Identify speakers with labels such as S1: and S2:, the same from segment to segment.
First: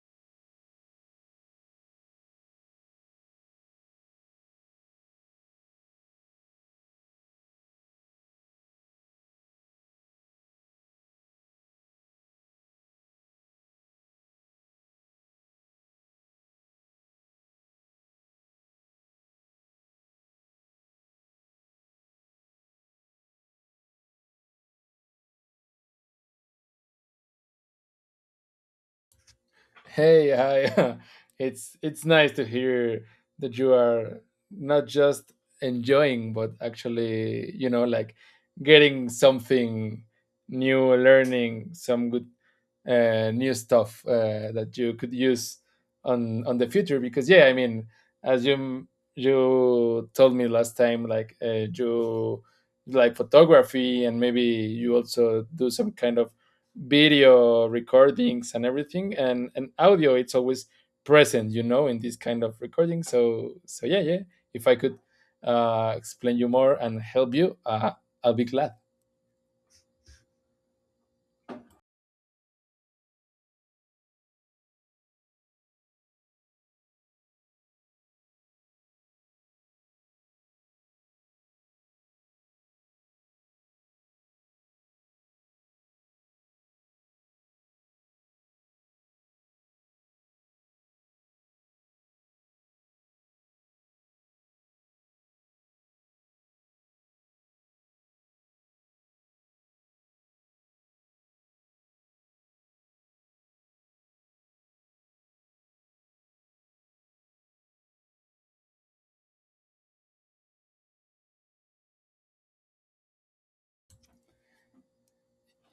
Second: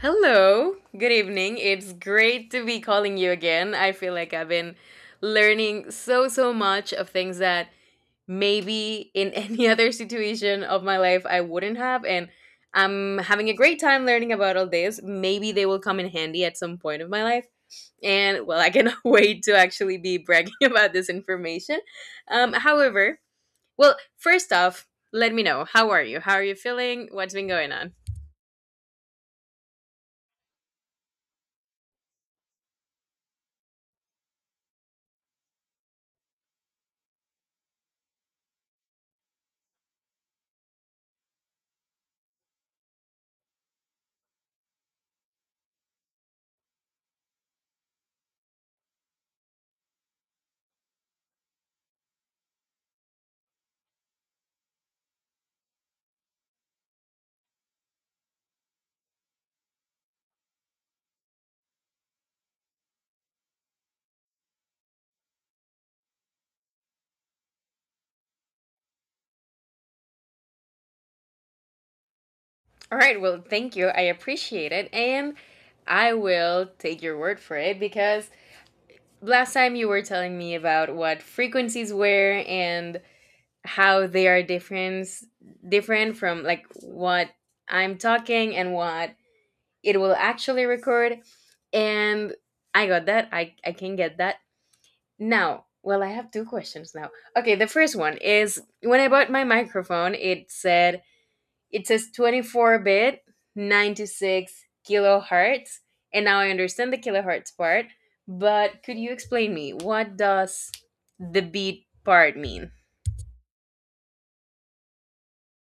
S1: Hello, good evening. It's great to be calling you again. I feel like I've been learning so much of things that maybe in any other situation of my life I wouldn't have. And I'm having a great time learning about all this. Maybe they will come in handy at some point of my life. And well, I cannot wait to actually be bragging about this information. However, first off, let me know how are you? How are you feeling? What's been going on?
S2: Hey, hi. It's nice to hear that you are not just enjoying, but actually, like getting something new, learning some good new stuff that you could use on the future because yeah, I mean, as you told me last time, like you like photography and maybe you also do some kind of video recordings and everything, and audio, it's always present, you know, in this kind of recording. So yeah, yeah, if I could explain you more and help you I'll be glad.
S1: All right, well, thank you. I appreciate it. And I will take your word for it because last time you were telling me about what frequencies were and how they are different from like what I'm talking and what it will actually record. And I got that. I can get that. Now, well, I have two questions now. Okay, the first one is when I bought my microphone, it says 24 bit, 96 kilohertz. And now I understand the kilohertz part, but could you explain me what does the beat part mean?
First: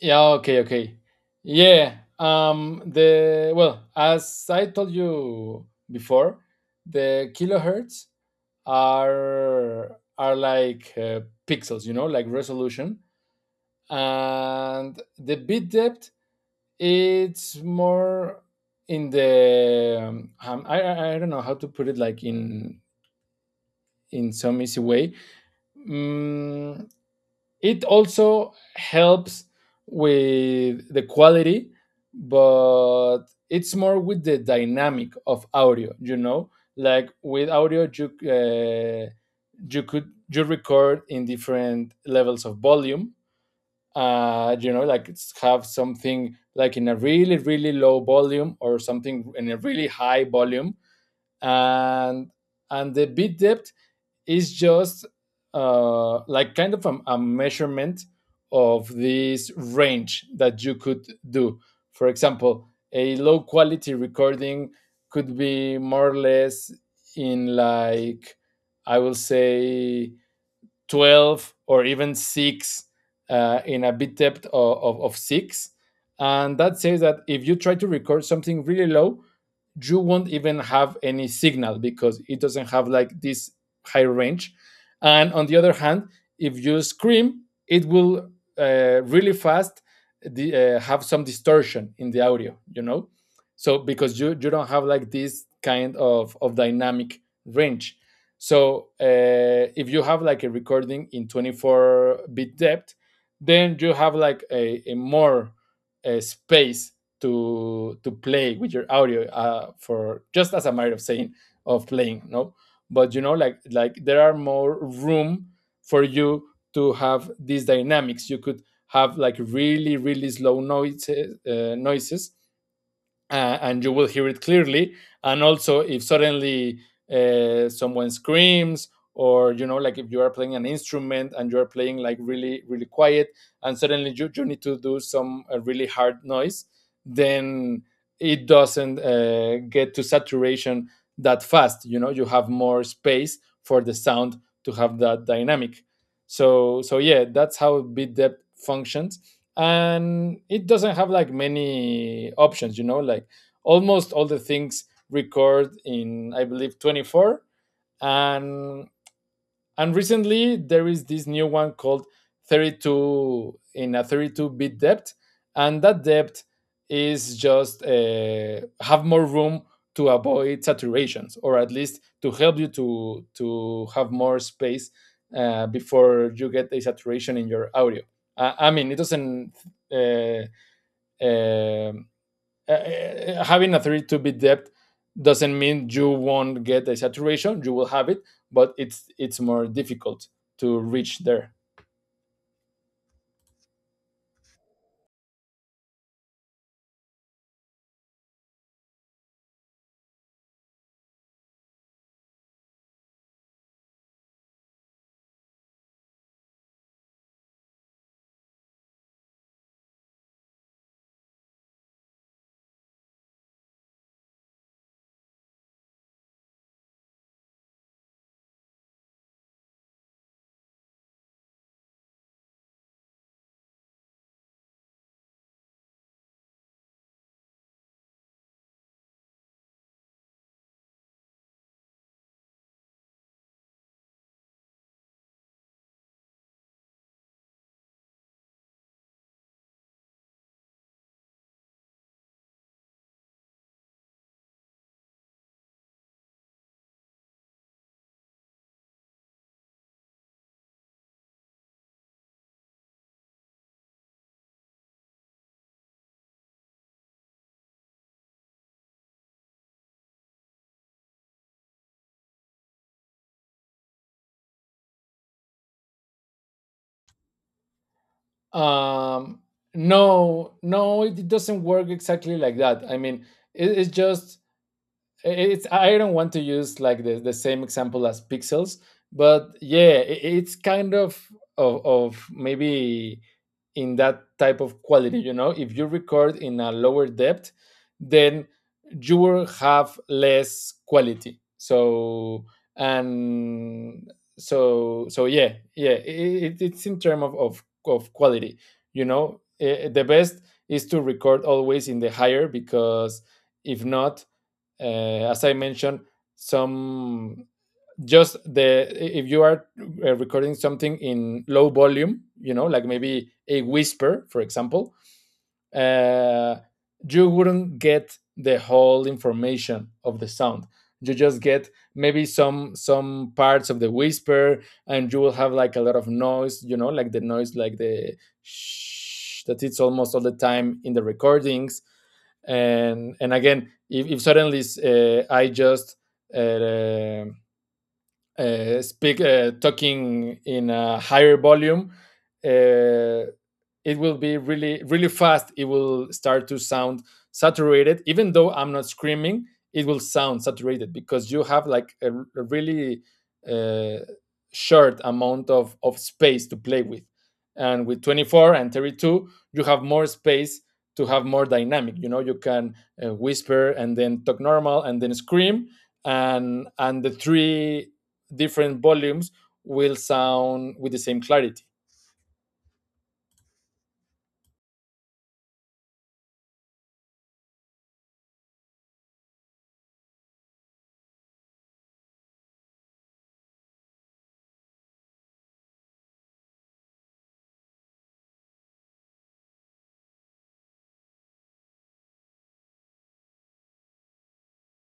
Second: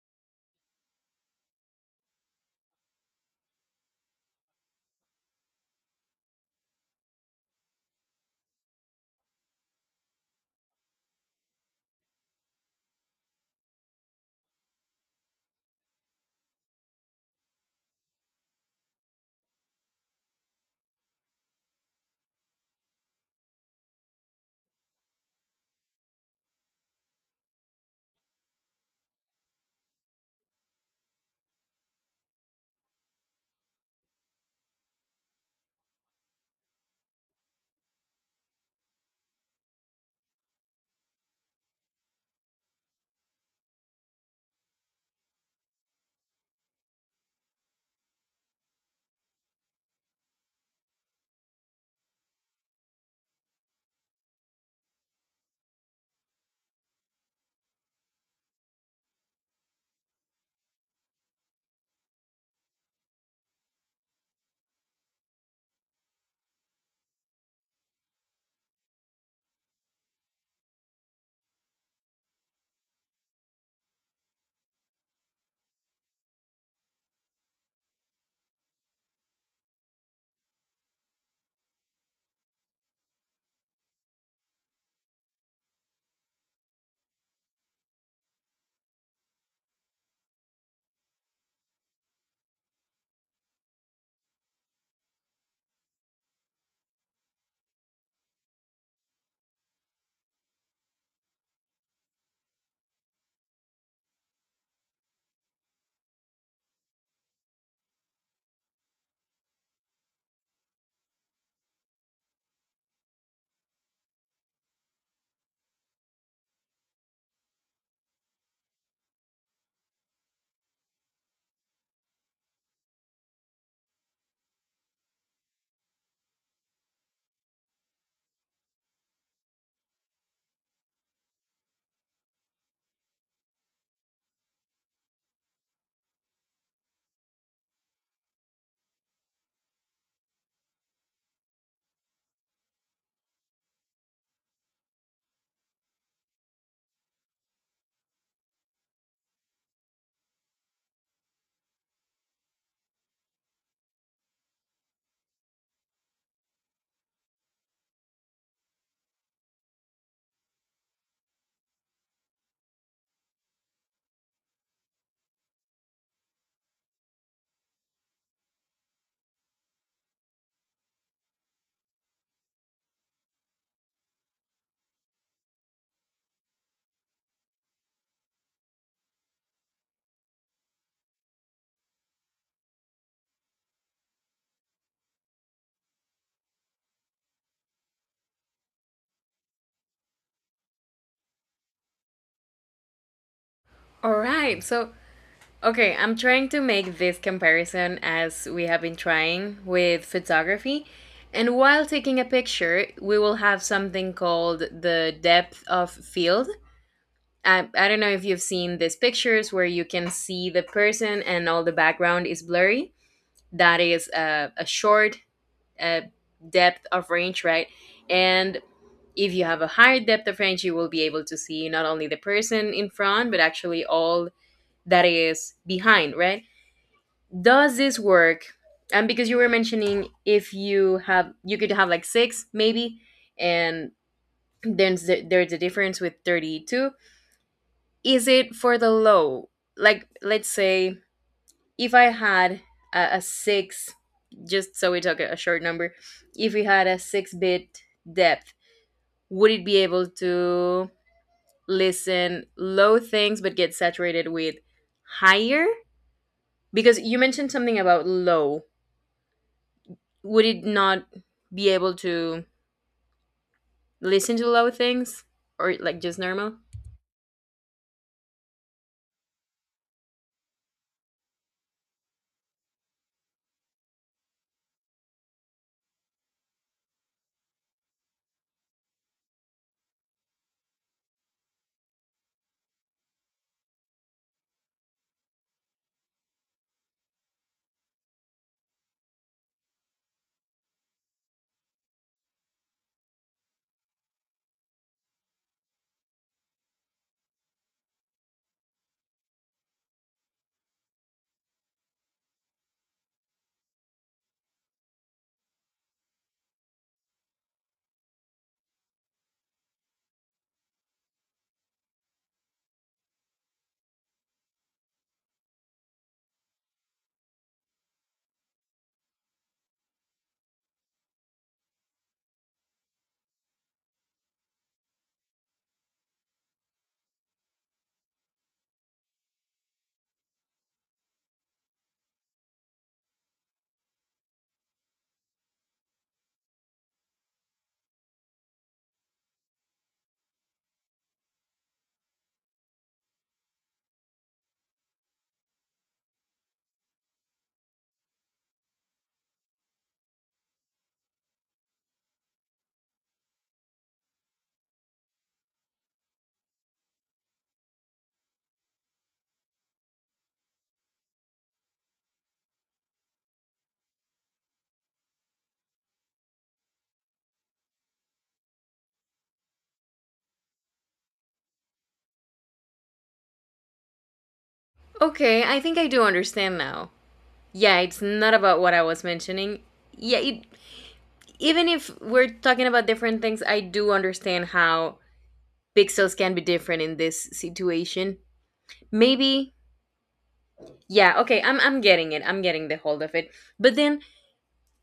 S2: Yeah, okay, okay. Yeah. The well, as I told you before, the kilohertz are like pixels, you know, like resolution. And the bit depth, it's more in the I don't know how to put it, like in some easy way. Mm, it also helps with the quality, but it's more with the dynamic of audio. You know, like with audio, you you could you record in different levels of volume. You know, like it's have something like in a really, really low volume or something in a really high volume. And and the beat depth is just like kind of a measurement of this range that you could do. For example, a low quality recording could be more or less in, like, I will say 12 or even six, in a bit depth of six. And that says that if you try to record something really low, you won't even have any signal because it doesn't have like this high range. And on the other hand, if you scream, it will really fast have some distortion in the audio, you know? So because you don't have like this kind of dynamic range. So if you have like a recording in 24 bit depth, then you have like a more space to play with your audio, for just as a matter of saying, of playing, no, but you know, like there are more room for you to have these dynamics. You could have like really, really slow noises, and you will hear it clearly. And also, if suddenly someone screams, or, you know, like if you are playing an instrument and you are playing like really, really quiet, and suddenly you need to do some really hard noise, then it doesn't get to saturation that fast. You know, you have more space for the sound to have that dynamic. So yeah, that's how bit depth functions, and it doesn't have like many options. You know, like almost all the things record in, I believe, 24. And and recently, there is this new one called 32, in a 32 bit depth, and that depth is just have more room to avoid saturations, or at least to help you to have more space before you get a saturation in your audio. I mean, it doesn't uh, uh, uh, uh, having a 32 bit depth doesn't mean you won't get a saturation. You will have it, but it's more difficult to reach there.
S1: All right. So, okay, I'm trying to make this comparison as we have been trying with photography. And while taking a picture, we will have something called the depth of field. I don't know if you've seen these pictures where you can see the person and all the background is blurry. That is a, a short uh, depth of range, right? And if you have a higher depth of range, you will be able to see not only the person in front, but actually all that is behind, right? Does this work? And because you were mentioning if you have, you could have like six maybe, and then there's the difference with 32. Is it for the low? Like, let's say if I had a six, just so we talk a short number, if we had a six bit depth, would it be able to listen low things but get saturated with higher? Because you mentioned something about low. Would it not be able to listen to low things or like just normal?
S2: um no, no, it doesn't work exactly like that. I mean, it's just, it's, I don't want to use like the same example as pixels, but yeah, it's kind of, of maybe in that type of quality. You know, if you record in a lower depth, then you will have less quality. So and so yeah, yeah, it's in terms of, of quality. You know, eh, the best is to record always in the higher because if not, as I mentioned, some, just the, if you are recording something in low volume, you know, like maybe a whisper, for example, uh, you wouldn't get the whole information of the sound. You just get maybe some parts of the whisper, and you will have like a lot of noise. You know, like the noise, like the shh, that it's almost all the time in the recordings. And again, if suddenly I just uh, speak talking in a higher volume. uh, it will be really, really fast. It will start to sound saturated, even though I'm not screaming. It will sound saturated because you have like a really uh, short amount of space to play with. And with 24 and 32, you have more space to have more dynamic. You know, you can whisper and then talk normal and then scream, and the three different volumes will sound with the same clarity.
S1: Okay, I think I do understand now. Yeah, it's not about what I was mentioning. Yeah, it, even if we're talking about different things, I do understand how pixels can be different in this situation. Maybe, yeah, okay, I'm getting it. I'm getting the hold of it. But then,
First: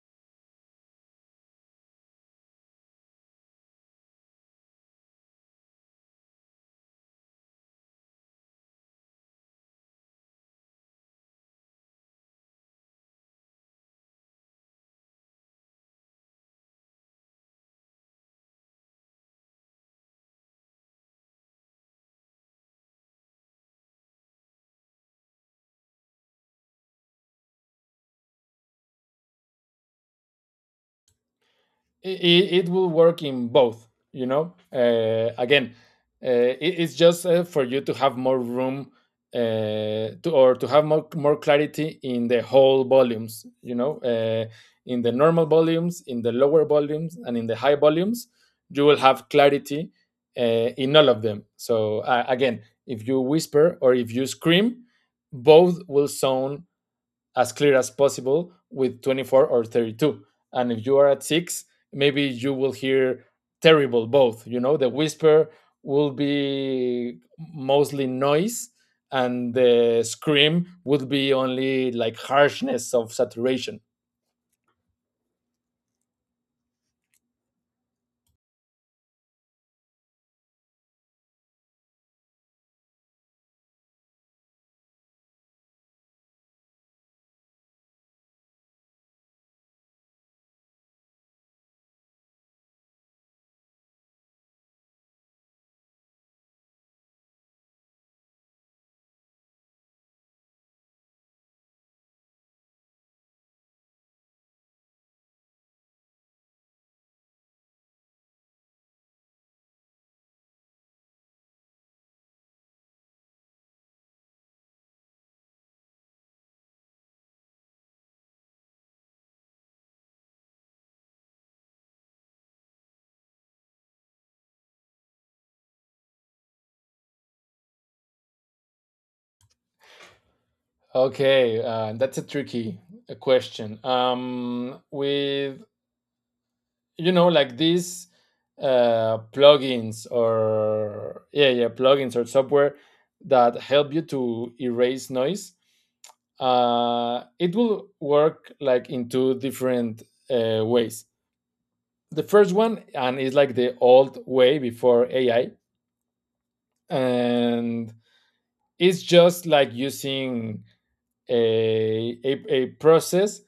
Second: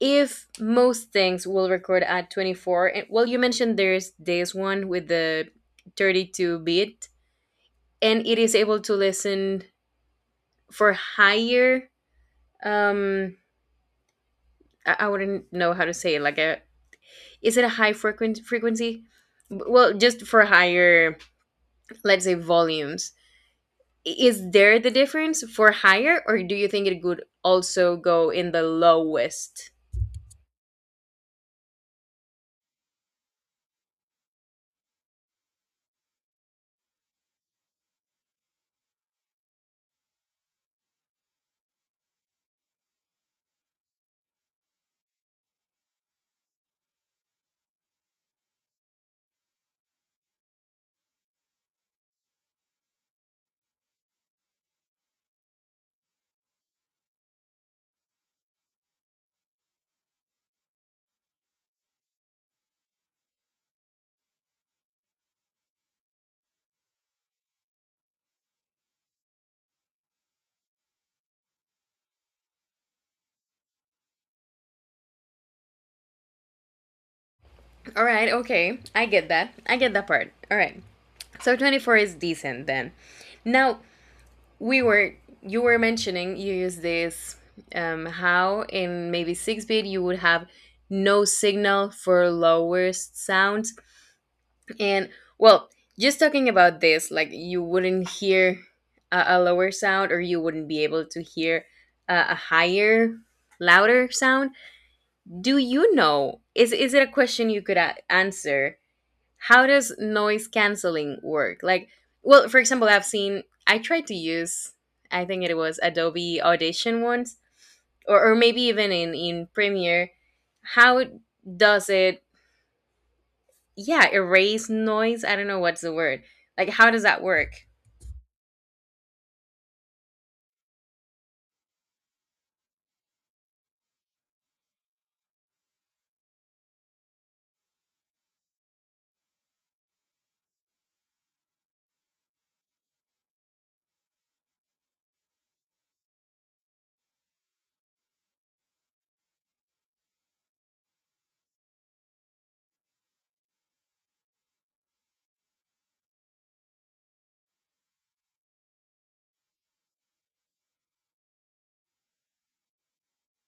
S1: if most things will record at 24, and, well, you mentioned there's this one with the 32 bit, and it is able to listen for higher, um, I, wouldn't know how to say it, like a, is it a high frequency? Well, just for higher, let's say, volumes, is there the difference for higher or do you think it could also go in the lowest?
S2: It will work in both, you know. Again, it's just for you to have more room to, or to have more, more clarity in the whole volumes, you know. In the normal volumes, in the lower volumes, and in the high volumes, you will have clarity in all of them. So again, if you whisper or if you scream, both will sound as clear as possible with 24 or 32. And if you are at six, maybe you will hear terrible both. You know, the whisper will be mostly noise, and the scream would be only like harshness of saturation.
S1: All right, okay, I get that. I get that part. All right, so 24 is decent then. Now, we were you were mentioning you use this, how in maybe 6 bit you would have no signal for lowest sounds. And well, just talking about this, like you wouldn't hear a lower sound or you wouldn't be able to hear a higher, louder sound. Do you know? Is it a question you could answer? How does noise canceling work? Like, well, for example, I've seen, I tried to use, I think it was Adobe Audition once, or maybe even in Premiere. How does it, yeah, erase noise. I don't know what's the word. Like, how does that work?
S2: Okay, that's a tricky question. With, you know, like these plugins or software that help you to erase noise, it will work like in two different ways. The first one, and it's like the old way before AI. And it's just like using a a process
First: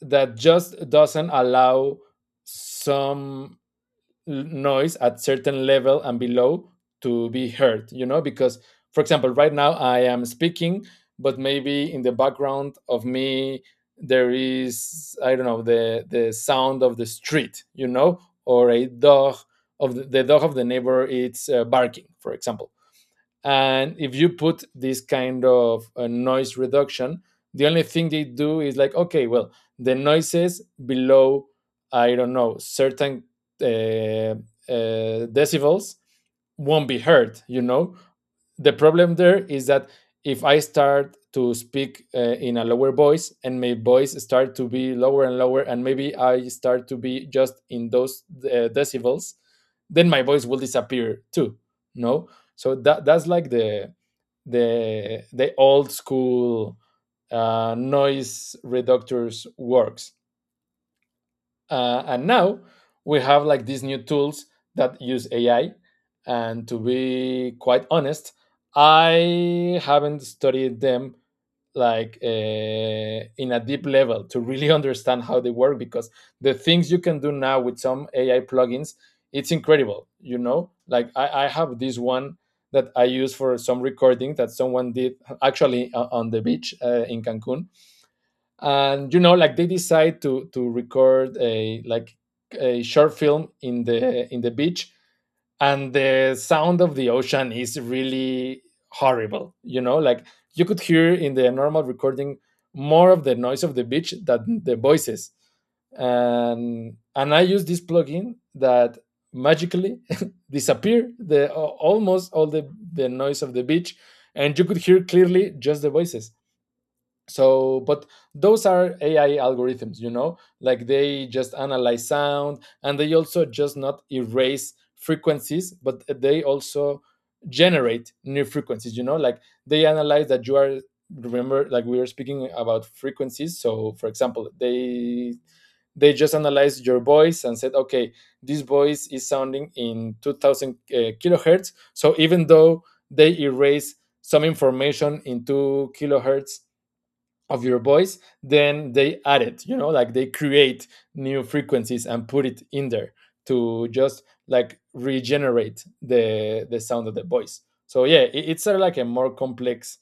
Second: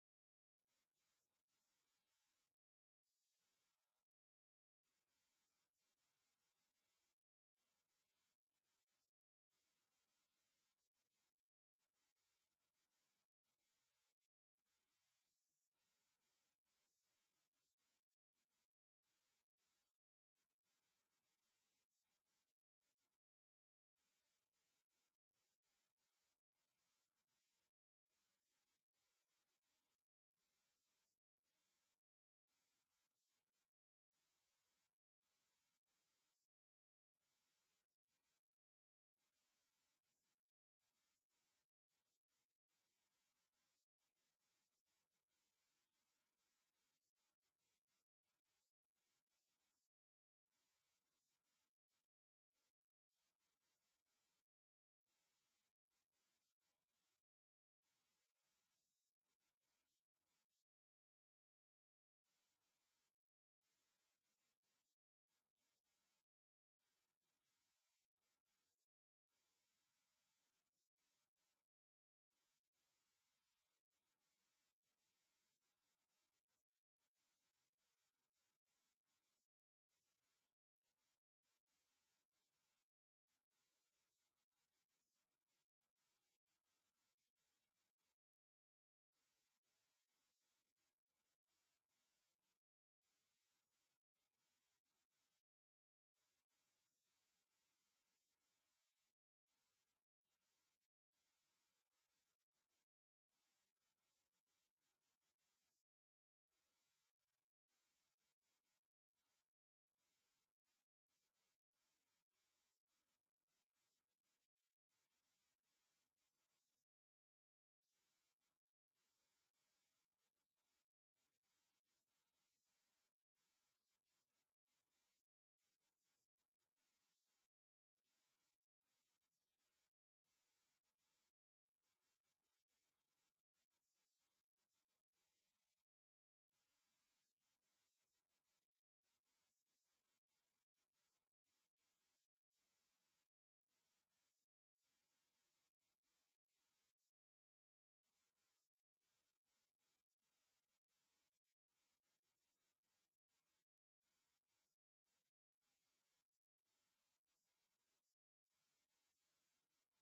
S2: that just doesn't allow some noise at certain level and below to be heard, you know, because for example, right now I am speaking, but maybe in the background of me there is, I don't know, the sound of the street, you know, or a dog, of the dog of the neighbor, it's barking, for example. And if you put this kind of noise reduction, the only thing they do is like, okay, well, the noises below, I don't know, certain uh, uh, decibels won't be heard, you know? The problem there is that if I start to speak in a lower voice, and my voice start to be lower and lower, and maybe I start to be just in those decibels, then my voice will disappear too. No, so that's like the old school noise reductors works. And now we have like these new tools that use AI. And to be quite honest, I haven't studied them like in a deep level to really understand how they work, because the things you can do now with some AI plugins, it's incredible. You know, like I have this one that I use for some recording that someone did actually on the beach in Cancun. And you know, like they decide to record a, like a short film in the beach, and the sound of the ocean is really horrible. You know, like you could hear in the normal recording more of the noise of the beach than the voices. And I use this plugin that magically disappear the almost all the noise of the beach, and you could hear clearly just the voices. So but those are AI algorithms. You know, like they just analyze sound, and they also just not erase frequencies, but they also generate new frequencies. You know, like they analyze that you are, remember, like we were speaking about frequencies. So for example, they just analyze your voice and said, okay, this voice is sounding in 2000 kilohertz. So even though they erase some information in 2 kilohertz of your voice, then they add it. You know, like they create new frequencies and put it in there to just like regenerate the sound of the voice. So yeah, it's sort of like a more complex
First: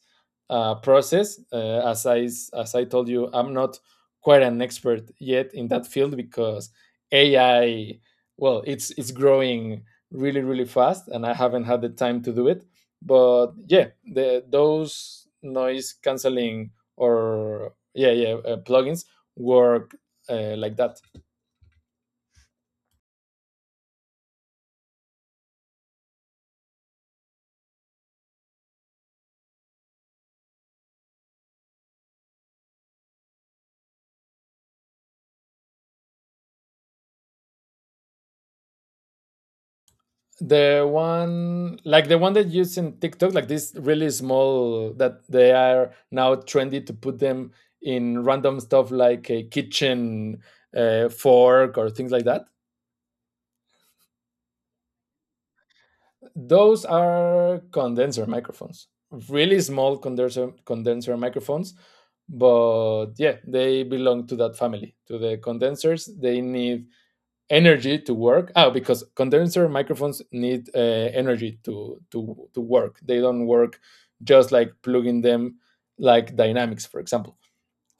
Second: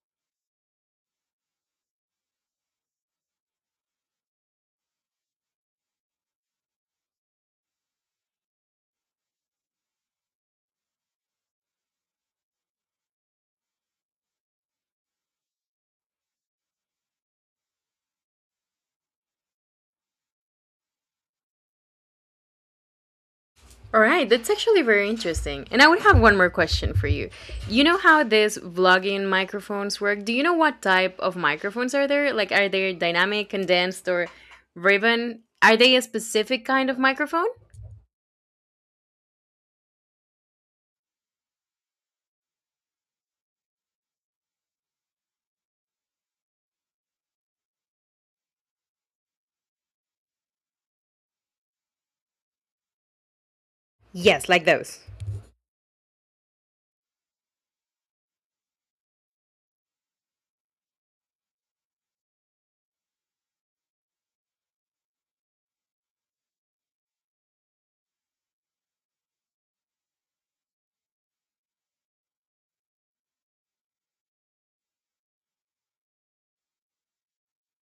S2: process, as I told you, I'm not quite an expert yet in that field, because AI, well, it's growing really, really fast, and I haven't had the time to do it. But yeah, the those noise canceling or yeah yeah plugins work like that.
S1: All right, that's actually very interesting. And I would have one more question for you. You know how these vlogging microphones work? Do you know what type of microphones are there? Like, are they dynamic, condensed, or ribbon? Are they a specific kind of microphone?
S2: The one, like the one that used in TikTok, like this really small, that they are now trendy to put them in random stuff, like a kitchen fork or things like that.
S1: Yes, like those.
S2: Those are condenser microphones, really small condenser microphones. But yeah, they belong to that family, to the condensers. They need energy to work. Oh, because condenser microphones need energy to to work. They don't work just like plugging them, like dynamics, for example.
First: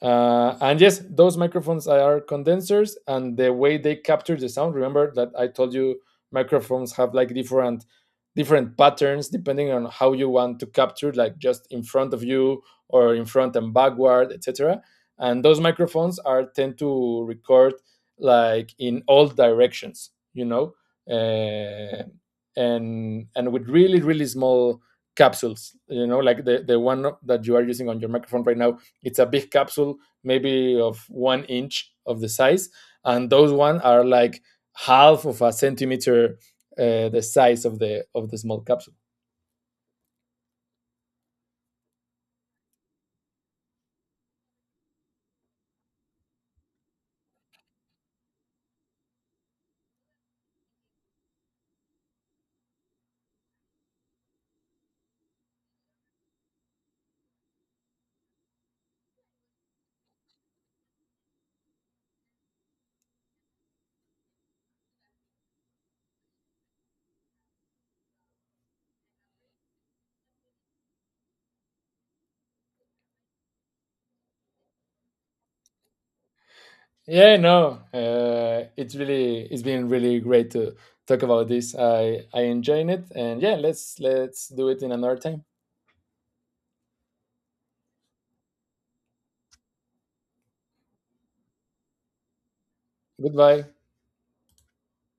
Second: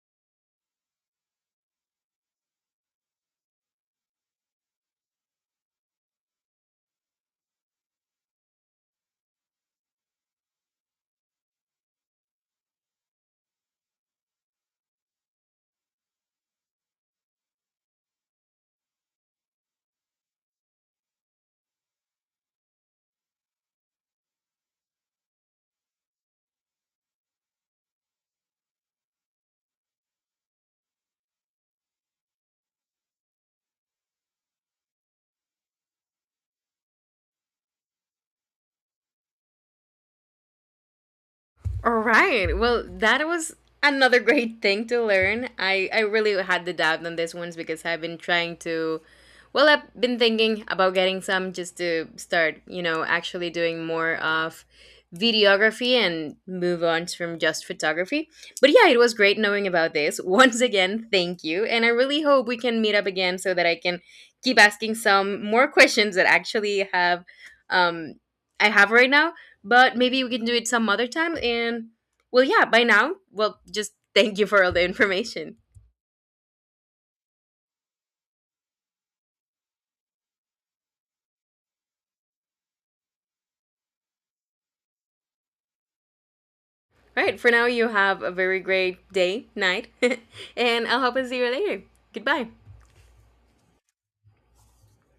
S2: And yes, those microphones are condensers, and the way they capture the sound. Remember that I told you microphones have like different patterns depending on how you want to capture, like just in front of you or in front and backward, etc. And those microphones are tend to record like in all directions, you know, uh, and with really, really small capsules. You know, like the one that you are using on your microphone right now, it's a big capsule, maybe of one inch of the size, and those one are like half of a centimeter, the size of the small capsule.
S1: All right. Well, that was another great thing to learn. I really had the doubt on this ones because I've been trying to, well, I've been thinking about getting some just to start, you know, actually doing more of videography and move on from just photography. But yeah, it was great knowing about this. Once again, thank you. And I really hope we can meet up again so that I can keep asking some more questions that actually have um I have right now, but maybe we can do it some other time. And well, yeah, by now, well, just thank you for all the information.
S2: Yeah, no, it's really, it's been really great to talk about this. I enjoyed it, and yeah, let's do it in another time.
S1: All right, for now, you have a very great day, night, and I'll hope to see you later. Goodbye.
S2: Goodbye.